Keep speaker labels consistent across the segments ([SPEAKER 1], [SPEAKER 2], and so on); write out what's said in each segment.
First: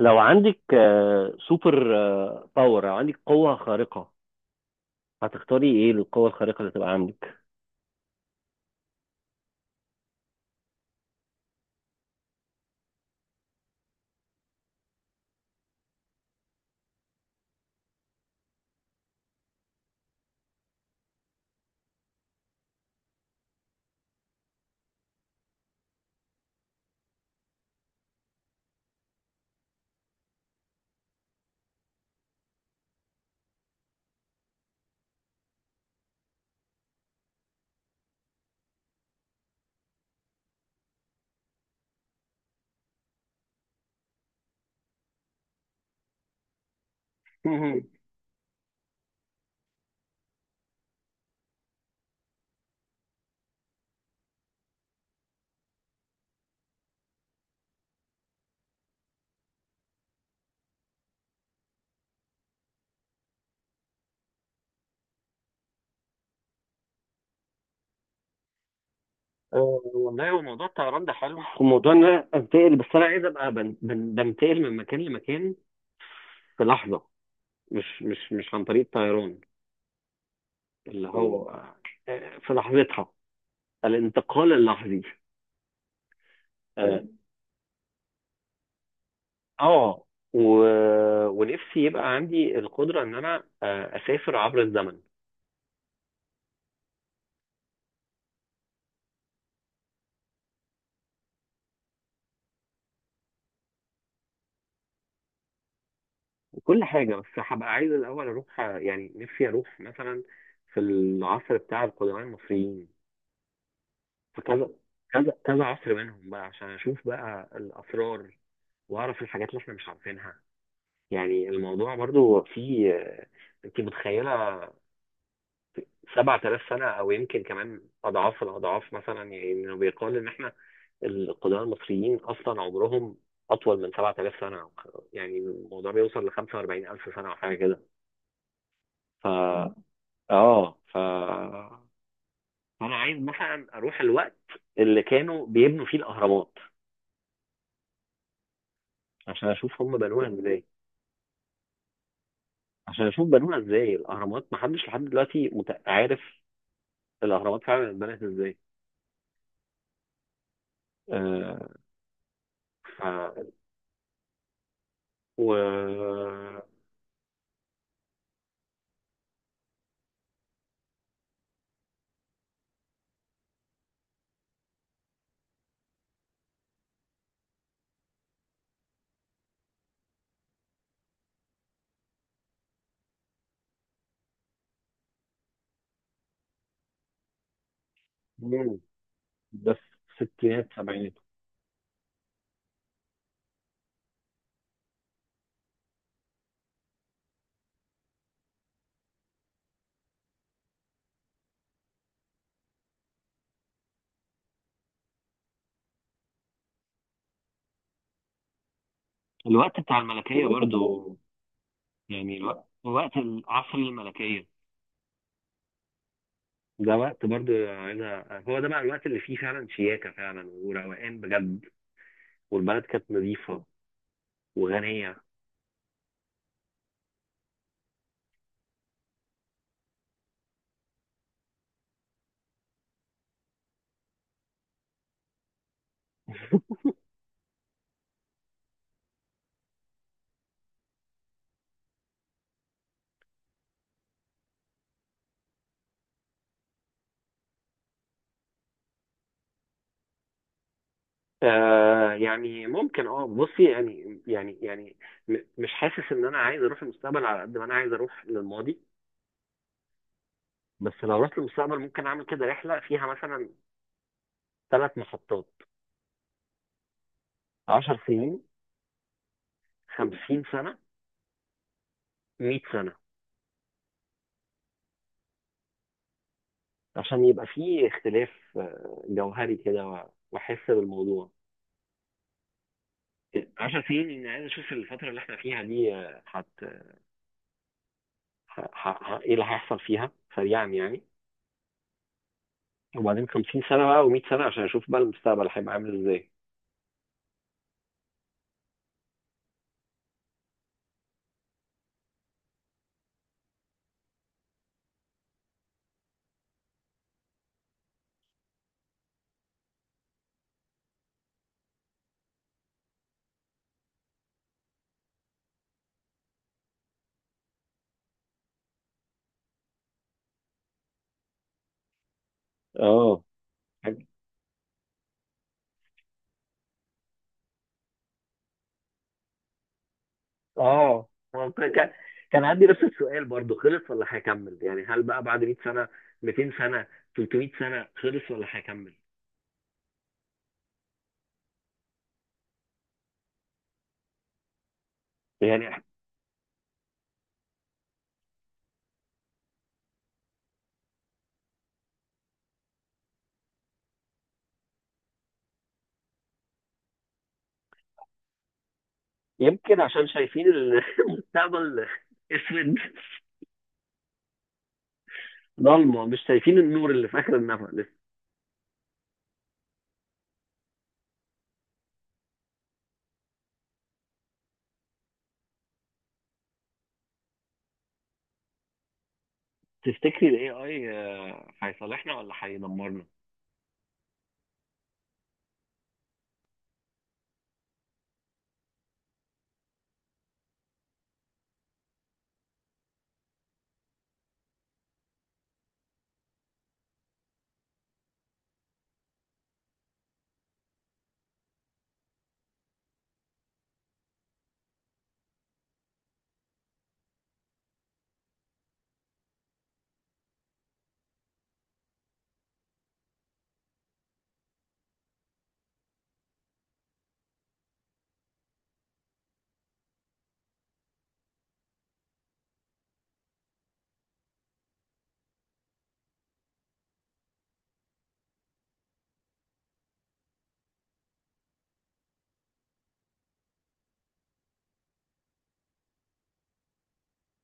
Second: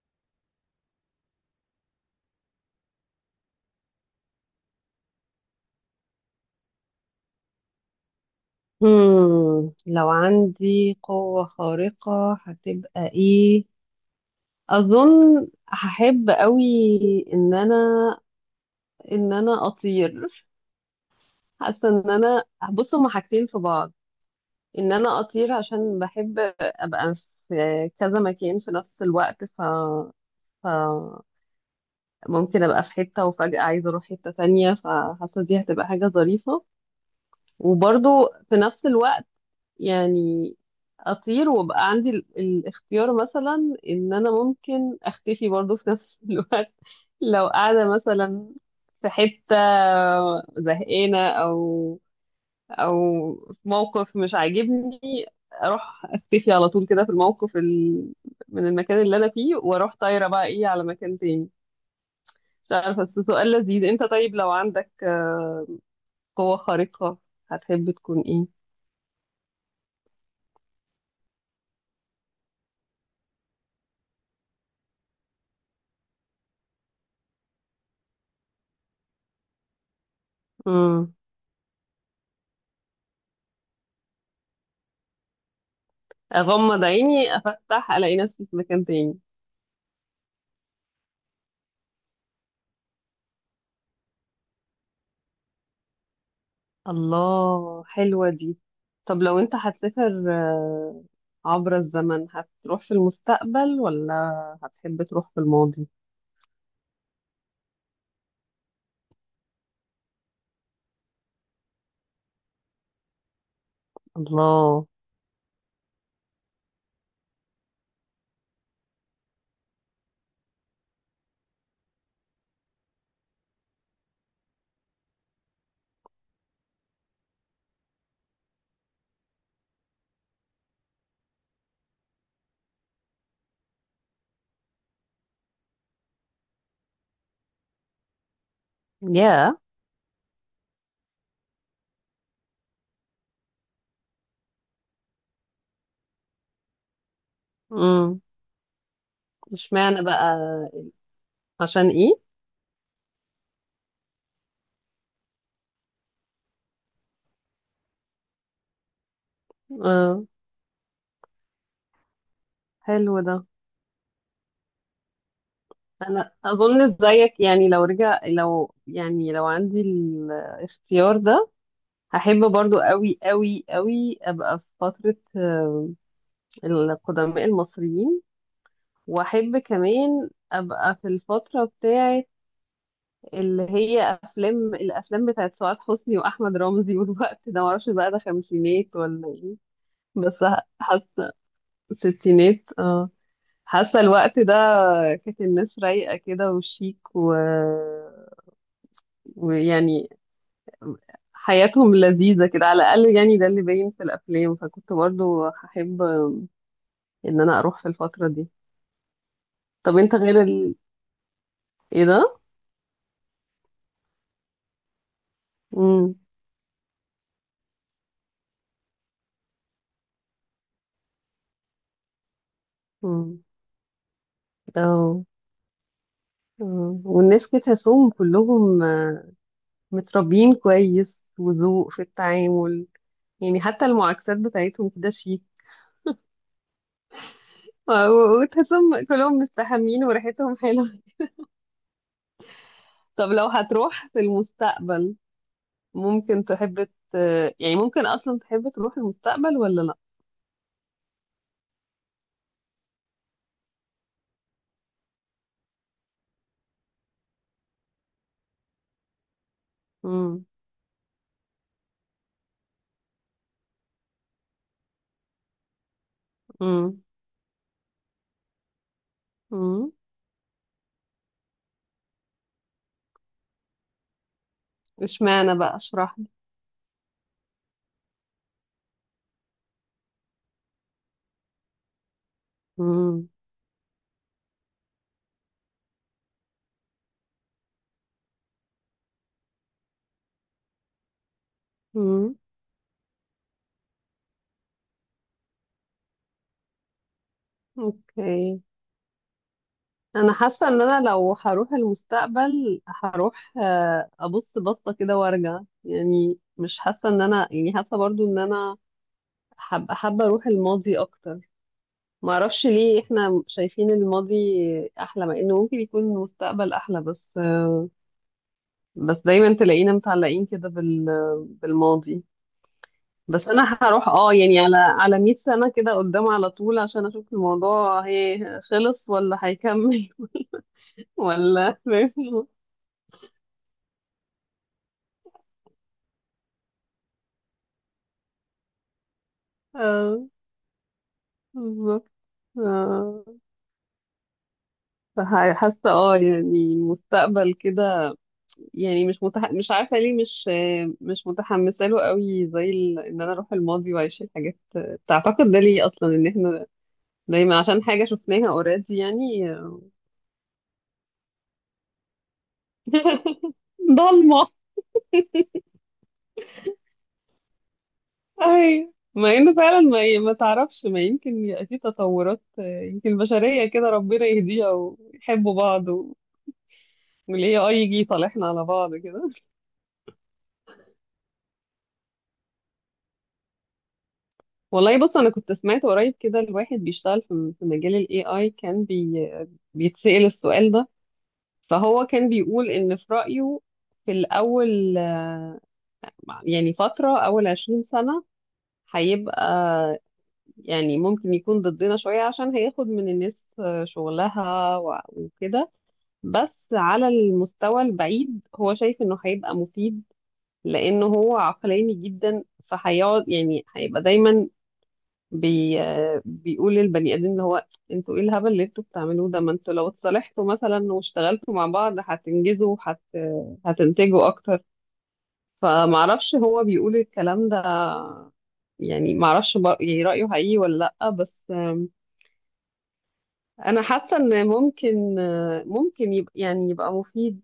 [SPEAKER 1] لو عندك سوبر باور او عندك قوة خارقة، هتختاري ايه للقوة الخارقة اللي تبقى عندك؟
[SPEAKER 2] لو عندي قوة خارقة هتبقى ايه؟ اظن هحب قوي ان انا ان انا اطير. حاسة ان انا، بص هما حاجتين في بعض. ان انا اطير عشان بحب ابقى في كذا مكان في نفس الوقت. ف... ممكن ابقى في حتة وفجأة عايزة اروح حتة تانية، فحاسة دي هتبقى حاجة ظريفة. وبرضو في نفس الوقت، يعني اطير وابقى عندي الاختيار مثلا ان انا ممكن اختفي برضو في نفس الوقت. لو
[SPEAKER 1] مهم.
[SPEAKER 2] قاعده مثلا في حته زهقانه، او في موقف مش عاجبني، اروح اختفي على طول كده في الموقف. من المكان اللي انا فيه واروح طايره بقى ايه على مكان تاني. مش عارفه. بس سؤال لذيذ. انت طيب لو عندك قوه خارقه هتحب تكون ايه؟
[SPEAKER 1] والله هو موضوع الطيران ده حلو، وموضوع ان انا انتقل، بس انا عايز ابقى بنتقل من مكان لمكان في لحظة، مش عن طريق الطيران، اللي هو في لحظتها الانتقال اللحظي.
[SPEAKER 2] اغمض
[SPEAKER 1] اه.
[SPEAKER 2] عيني افتح الاقي نفسي في مكان تاني.
[SPEAKER 1] آه، و... ونفسي يبقى عندي القدرة ان انا اسافر عبر الزمن
[SPEAKER 2] الله، حلوة دي. طب لو انت هتسافر عبر الزمن، هتروح في المستقبل ولا هتحب تروح في الماضي؟
[SPEAKER 1] كل حاجة. بس هبقى عايز الأول أروح، يعني نفسي أروح مثلا في العصر بتاع القدماء المصريين، في كذا
[SPEAKER 2] الله.
[SPEAKER 1] كذا كذا عصر منهم بقى عشان أشوف بقى الأسرار وأعرف الحاجات اللي إحنا مش عارفينها. يعني الموضوع برضو فيه، أنت متخيلة 7000 سنة أو يمكن كمان أضعاف الأضعاف مثلا؟ يعني إنه بيقال إن إحنا القدماء المصريين أصلا عمرهم أطول من 7000 سنة. يعني الموضوع بيوصل ل 45000 سنة أو حاجة كده.
[SPEAKER 2] يا.
[SPEAKER 1] ف اه ف فانا عايز مثلا اروح الوقت اللي كانوا بيبنوا فيه الاهرامات
[SPEAKER 2] امم.
[SPEAKER 1] عشان اشوف هم
[SPEAKER 2] اشمعنى
[SPEAKER 1] بنوها
[SPEAKER 2] بقى؟
[SPEAKER 1] ازاي.
[SPEAKER 2] عشان ايه؟
[SPEAKER 1] عشان اشوف بنوها ازاي، الاهرامات محدش لحد دلوقتي عارف الاهرامات فعلا اتبنت ازاي.
[SPEAKER 2] اه.
[SPEAKER 1] آه
[SPEAKER 2] حلو ده.
[SPEAKER 1] ف و
[SPEAKER 2] انا اظن زيك. يعني لو رجع، لو يعني لو عندي الاختيار ده، هحب برضو قوي قوي قوي ابقى في فترة القدماء المصريين. واحب كمان ابقى في الفتره بتاعه اللي هي افلام، الافلام بتاعه سعاد حسني واحمد رمزي والوقت ده معرفش بقى ده
[SPEAKER 1] مم،
[SPEAKER 2] خمسينات ولا ايه.
[SPEAKER 1] ده في
[SPEAKER 2] بس
[SPEAKER 1] الستينات سبعينات،
[SPEAKER 2] حاسه ستينات، اه. حاسه الوقت ده كانت الناس رايقه كده وشيك، ويعني حياتهم لذيذه كده، على الاقل يعني ده اللي باين في الافلام. فكنت برضو هحب ان انا اروح في الفتره دي.
[SPEAKER 1] الوقت
[SPEAKER 2] طب
[SPEAKER 1] بتاع
[SPEAKER 2] انت غير
[SPEAKER 1] الملكية برضو،
[SPEAKER 2] ايه
[SPEAKER 1] يعني
[SPEAKER 2] ده.
[SPEAKER 1] الوقت وقت العصر الملكية
[SPEAKER 2] امم.
[SPEAKER 1] ده. وقت برضو عايز هو ده بقى الوقت اللي فيه فعلا شياكة فعلا وروقان بجد، والبلد كانت نظيفة وغنية.
[SPEAKER 2] امم. مم. والناس كده تحسهم كلهم متربيين كويس، وذوق في التعامل. يعني حتى المعاكسات بتاعتهم كده شيك. وتحسهم كلهم مستحمين وريحتهم حلوة. طب لو هتروح في المستقبل، ممكن تحب يعني ممكن أصلا تحب تروح المستقبل ولا لأ؟
[SPEAKER 1] يعني ممكن، بصي، يعني مش حاسس ان انا عايز اروح المستقبل على قد ما انا عايز اروح للماضي.
[SPEAKER 2] مم.
[SPEAKER 1] بس لو رحت للمستقبل ممكن اعمل كده رحلة فيها مثلا ثلاث محطات:
[SPEAKER 2] مم.
[SPEAKER 1] 10 سنين،
[SPEAKER 2] مم.
[SPEAKER 1] 50 سنة، 100 سنة،
[SPEAKER 2] اشمعنى بقى؟ اشرح لي.
[SPEAKER 1] عشان يبقى فيه اختلاف جوهري كده، واحس بالموضوع.
[SPEAKER 2] مم.
[SPEAKER 1] 10 سنين اني عايز اشوف الفترة اللي احنا فيها دي آه، هت ه- ه- ه- ايه اللي هيحصل فيها سريعا يعني.
[SPEAKER 2] مم.
[SPEAKER 1] وبعدين 50 سنة بقى و100 سنة عشان اشوف بقى المستقبل هيبقى عامل ازاي.
[SPEAKER 2] اوكي. انا حاسه ان انا لو هروح المستقبل هروح ابص بصه كده وارجع. يعني مش حاسه ان انا، يعني حاسه برضو ان انا حابه حابه اروح الماضي اكتر. ما اعرفش ليه احنا شايفين الماضي احلى، مع انه ممكن يكون المستقبل احلى. بس بس دايما تلاقينا متعلقين كده بالماضي.
[SPEAKER 1] اه.
[SPEAKER 2] بس انا
[SPEAKER 1] حاج-
[SPEAKER 2] هروح اه يعني على 100 سنه كده قدام على طول عشان اشوف الموضوع هي خلص ولا هيكمل.
[SPEAKER 1] اه هو
[SPEAKER 2] ولا
[SPEAKER 1] كان
[SPEAKER 2] فاهم؟
[SPEAKER 1] عندي نفس السؤال برضو، خلص ولا هيكمل؟ يعني هل بقى بعد 100 سنة، 200 سنة، 300 سنة خلص ولا هيكمل؟
[SPEAKER 2] آه. بالظبط. آه،
[SPEAKER 1] يعني إح-
[SPEAKER 2] حاسه اه يعني المستقبل كده. يعني مش عارفه ليه مش مش متحمسه له قوي زي ان انا اروح الماضي واعيش الحاجات تعتقد ده ليه اصلا ان احنا دايما عشان حاجه شفناها اوريدي يعني
[SPEAKER 1] يمكن عشان شايفين المستقبل اسود،
[SPEAKER 2] ضلمه.
[SPEAKER 1] ضلمة، مش شايفين النور اللي في آخر النفق لسه.
[SPEAKER 2] اهي، مع انه فعلا ما ما تعرفش ما يمكن يبقى في تطورات يمكن البشريه كده ربنا يهديها ويحبوا بعض والاي اي يجي يصالحنا على بعض كده.
[SPEAKER 1] تفتكري ال AI هيصالحنا ولا هيدمرنا؟
[SPEAKER 2] والله، بص انا كنت سمعت قريب كده الواحد بيشتغل في مجال الاي اي، كان بيتسأل السؤال ده. فهو كان بيقول ان في رأيه في الاول، يعني فترة اول 20 سنة هيبقى، يعني ممكن يكون ضدنا شوية عشان هياخد من الناس شغلها وكده. بس على المستوى البعيد هو شايف انه هيبقى مفيد، لانه هو عقلاني جدا، فهيقعد يعني هيبقى دايما بي آه، بيقول للبني ادمين، اللي هو انتوا ايه الهبل اللي انتوا بتعملوه ده؟ ما انتوا لو اتصالحتوا مثلا واشتغلتوا مع بعض هتنجزوا هتنتجوا اكتر. فمعرفش هو بيقول الكلام ده، يعني معرفش يعني رأيه حقيقي ولا لأ. بس انا حاسة ان ممكن ممكن يبقى، يعني يبقى مفيد.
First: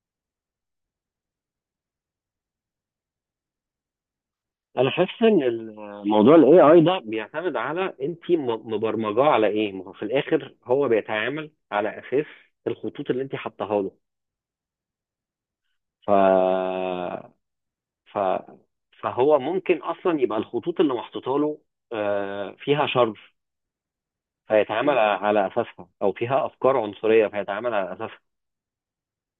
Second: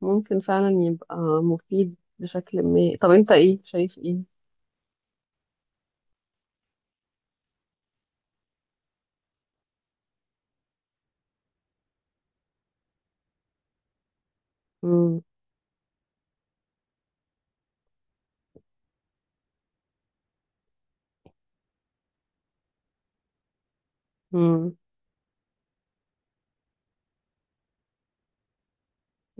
[SPEAKER 2] ممكن فعلا يبقى مفيد بشكل ما. طب انت ايه شايف ايه؟
[SPEAKER 1] انا حاسس ان الموضوع الاي اي ده بيعتمد على انت مبرمجاه على ايه. ما هو في الاخر هو بيتعامل على اساس الخطوط اللي انت حطاها له.
[SPEAKER 2] امم.
[SPEAKER 1] ف... ف... فهو ممكن اصلا يبقى الخطوط اللي محطوطه له فيها شر
[SPEAKER 2] امم.
[SPEAKER 1] فيتعامل على اساسها، او فيها افكار عنصريه فيتعامل على اساسها.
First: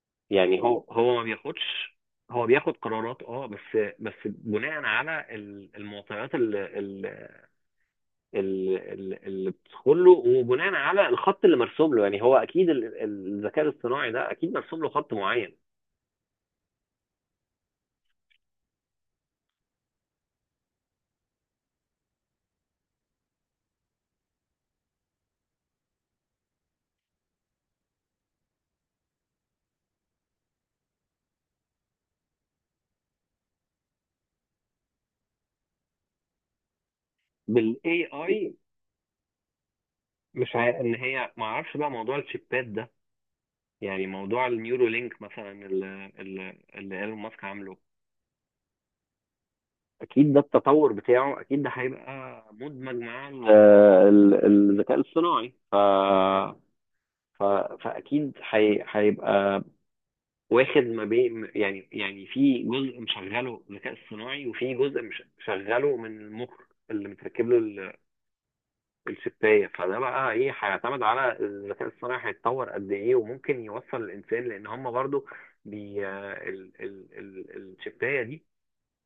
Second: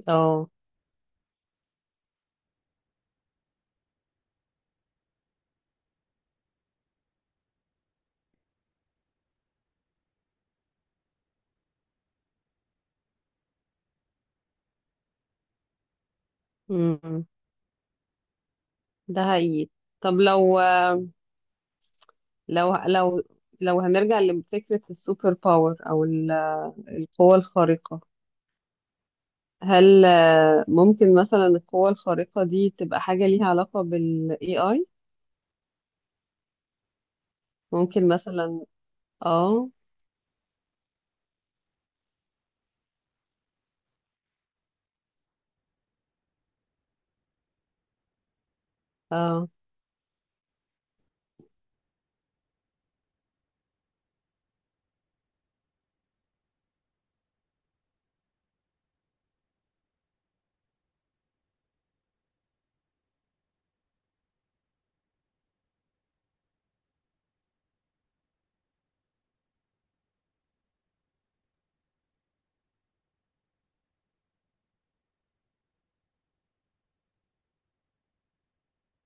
[SPEAKER 2] اه.
[SPEAKER 1] يعني هو ما بياخدش، هو بياخد قرارات، بس بناء على المعطيات اللي بتدخل له وبناء على الخط اللي مرسوم له. يعني هو اكيد الذكاء الاصطناعي ده اكيد مرسوم له خط معين.
[SPEAKER 2] امم. ده حقيقي. طب لو لو لو لو هنرجع لفكرة السوبر باور أو القوة الخارقة، هل ممكن مثلا القوة الخارقة دي تبقى حاجة ليها علاقة بال AI؟
[SPEAKER 1] بالاي
[SPEAKER 2] ممكن
[SPEAKER 1] اي،
[SPEAKER 2] مثلا. اه.
[SPEAKER 1] مش عارف، ان هي ما اعرفش بقى موضوع الشيبات ده، يعني موضوع النيورو لينك مثلا اللي ايلون ماسك عامله.
[SPEAKER 2] اه.
[SPEAKER 1] اكيد ده التطور بتاعه، اكيد ده هيبقى مدمج مع الذكاء الاصطناعي. ف... فاكيد هيبقى واخد ما بين، في جزء مشغله ذكاء اصطناعي وفي جزء مشغله من المخ اللي متركب له الشبايه. فده بقى ايه، هيعتمد على الذكاء الصناعي هيتطور قد ايه، وممكن يوصل الانسان لان هم برضو بي ال ال ال الشبايه دي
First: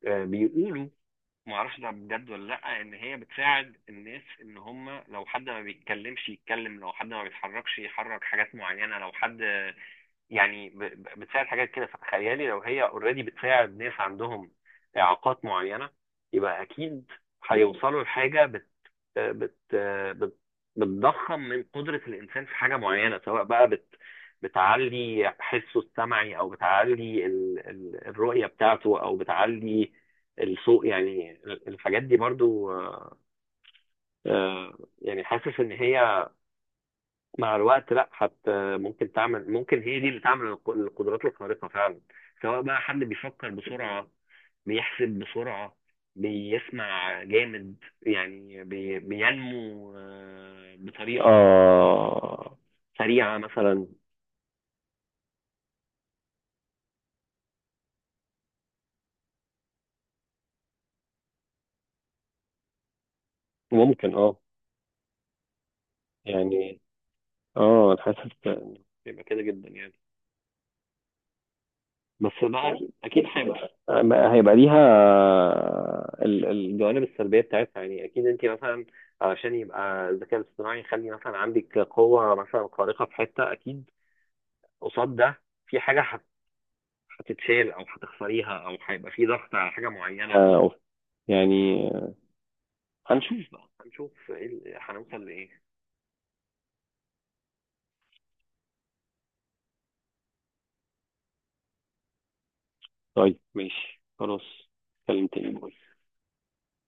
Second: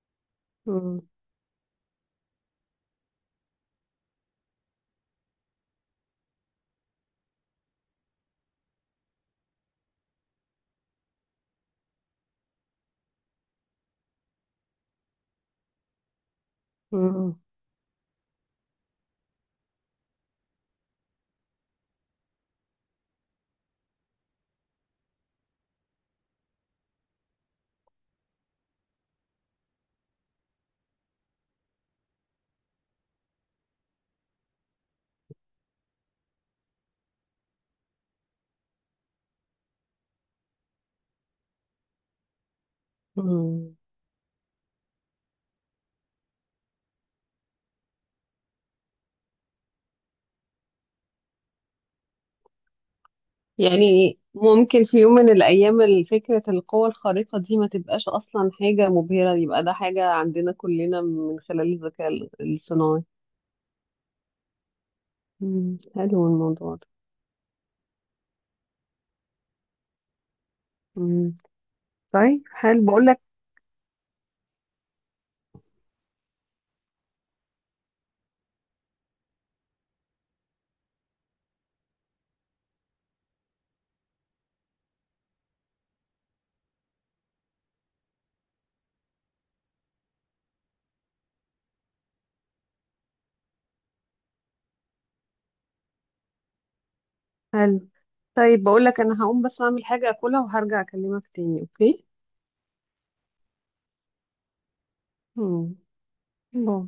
[SPEAKER 1] بيقولوا،
[SPEAKER 2] مم،
[SPEAKER 1] ما اعرفش ده بجد ولا لا، ان هي بتساعد الناس، ان هم لو حد ما بيتكلمش يتكلم، لو حد ما بيتحركش يحرك حاجات معينه، لو حد يعني بتساعد حاجات كده. فتخيلي لو هي اوريدي بتساعد ناس عندهم اعاقات معينه، يبقى اكيد
[SPEAKER 2] مم،
[SPEAKER 1] هيوصلوا لحاجه بت بت بت بتضخم من قدره الانسان في حاجه معينه، سواء بقى بتعلي حسه السمعي او بتعلي الرؤيه بتاعته او بتعلي الصوت. يعني الحاجات دي برضو يعني حاسس ان هي مع الوقت، لا حتى ممكن تعمل، ممكن هي دي اللي تعمل القدرات الخارقة فعلا، سواء بقى حد بيفكر
[SPEAKER 2] مم.
[SPEAKER 1] بسرعة، بيحسب بسرعة، بيسمع جامد، يعني بينمو بطريقة سريعة مثلا.
[SPEAKER 2] يعني ممكن في يوم من الأيام فكرة القوة الخارقة دي ما تبقاش أصلا حاجة مبهرة، يبقى ده حاجة عندنا كلنا من خلال الذكاء الصناعي.
[SPEAKER 1] ممكن. اه
[SPEAKER 2] مم، حلو الموضوع
[SPEAKER 1] يعني،
[SPEAKER 2] ده.
[SPEAKER 1] اه انا حاسس إن يبقى كده جدا يعني.
[SPEAKER 2] مم.
[SPEAKER 1] بس
[SPEAKER 2] طيب
[SPEAKER 1] مع،
[SPEAKER 2] حلو، بقول لك.
[SPEAKER 1] اكيد هيبقى ليها الجوانب السلبيه بتاعتها. يعني اكيد انت مثلا علشان يبقى الذكاء الاصطناعي يخلي مثلا عندك قوه مثلا خارقه في حته، اكيد قصاد ده في حاجه هتتشال او هتخسريها، او هيبقى في ضغط على حاجه معينه يعني. هنشوف بقى، هنشوف إيه هنوصل لايه.
[SPEAKER 2] حلو. طيب بقول لك، انا هقوم بس اعمل حاجة اكلها وهرجع اكلمك تاني. اوكي.
[SPEAKER 1] طيب ماشي خلاص. اتكلم تاني.
[SPEAKER 2] مم.
[SPEAKER 1] باي.
[SPEAKER 2] باي.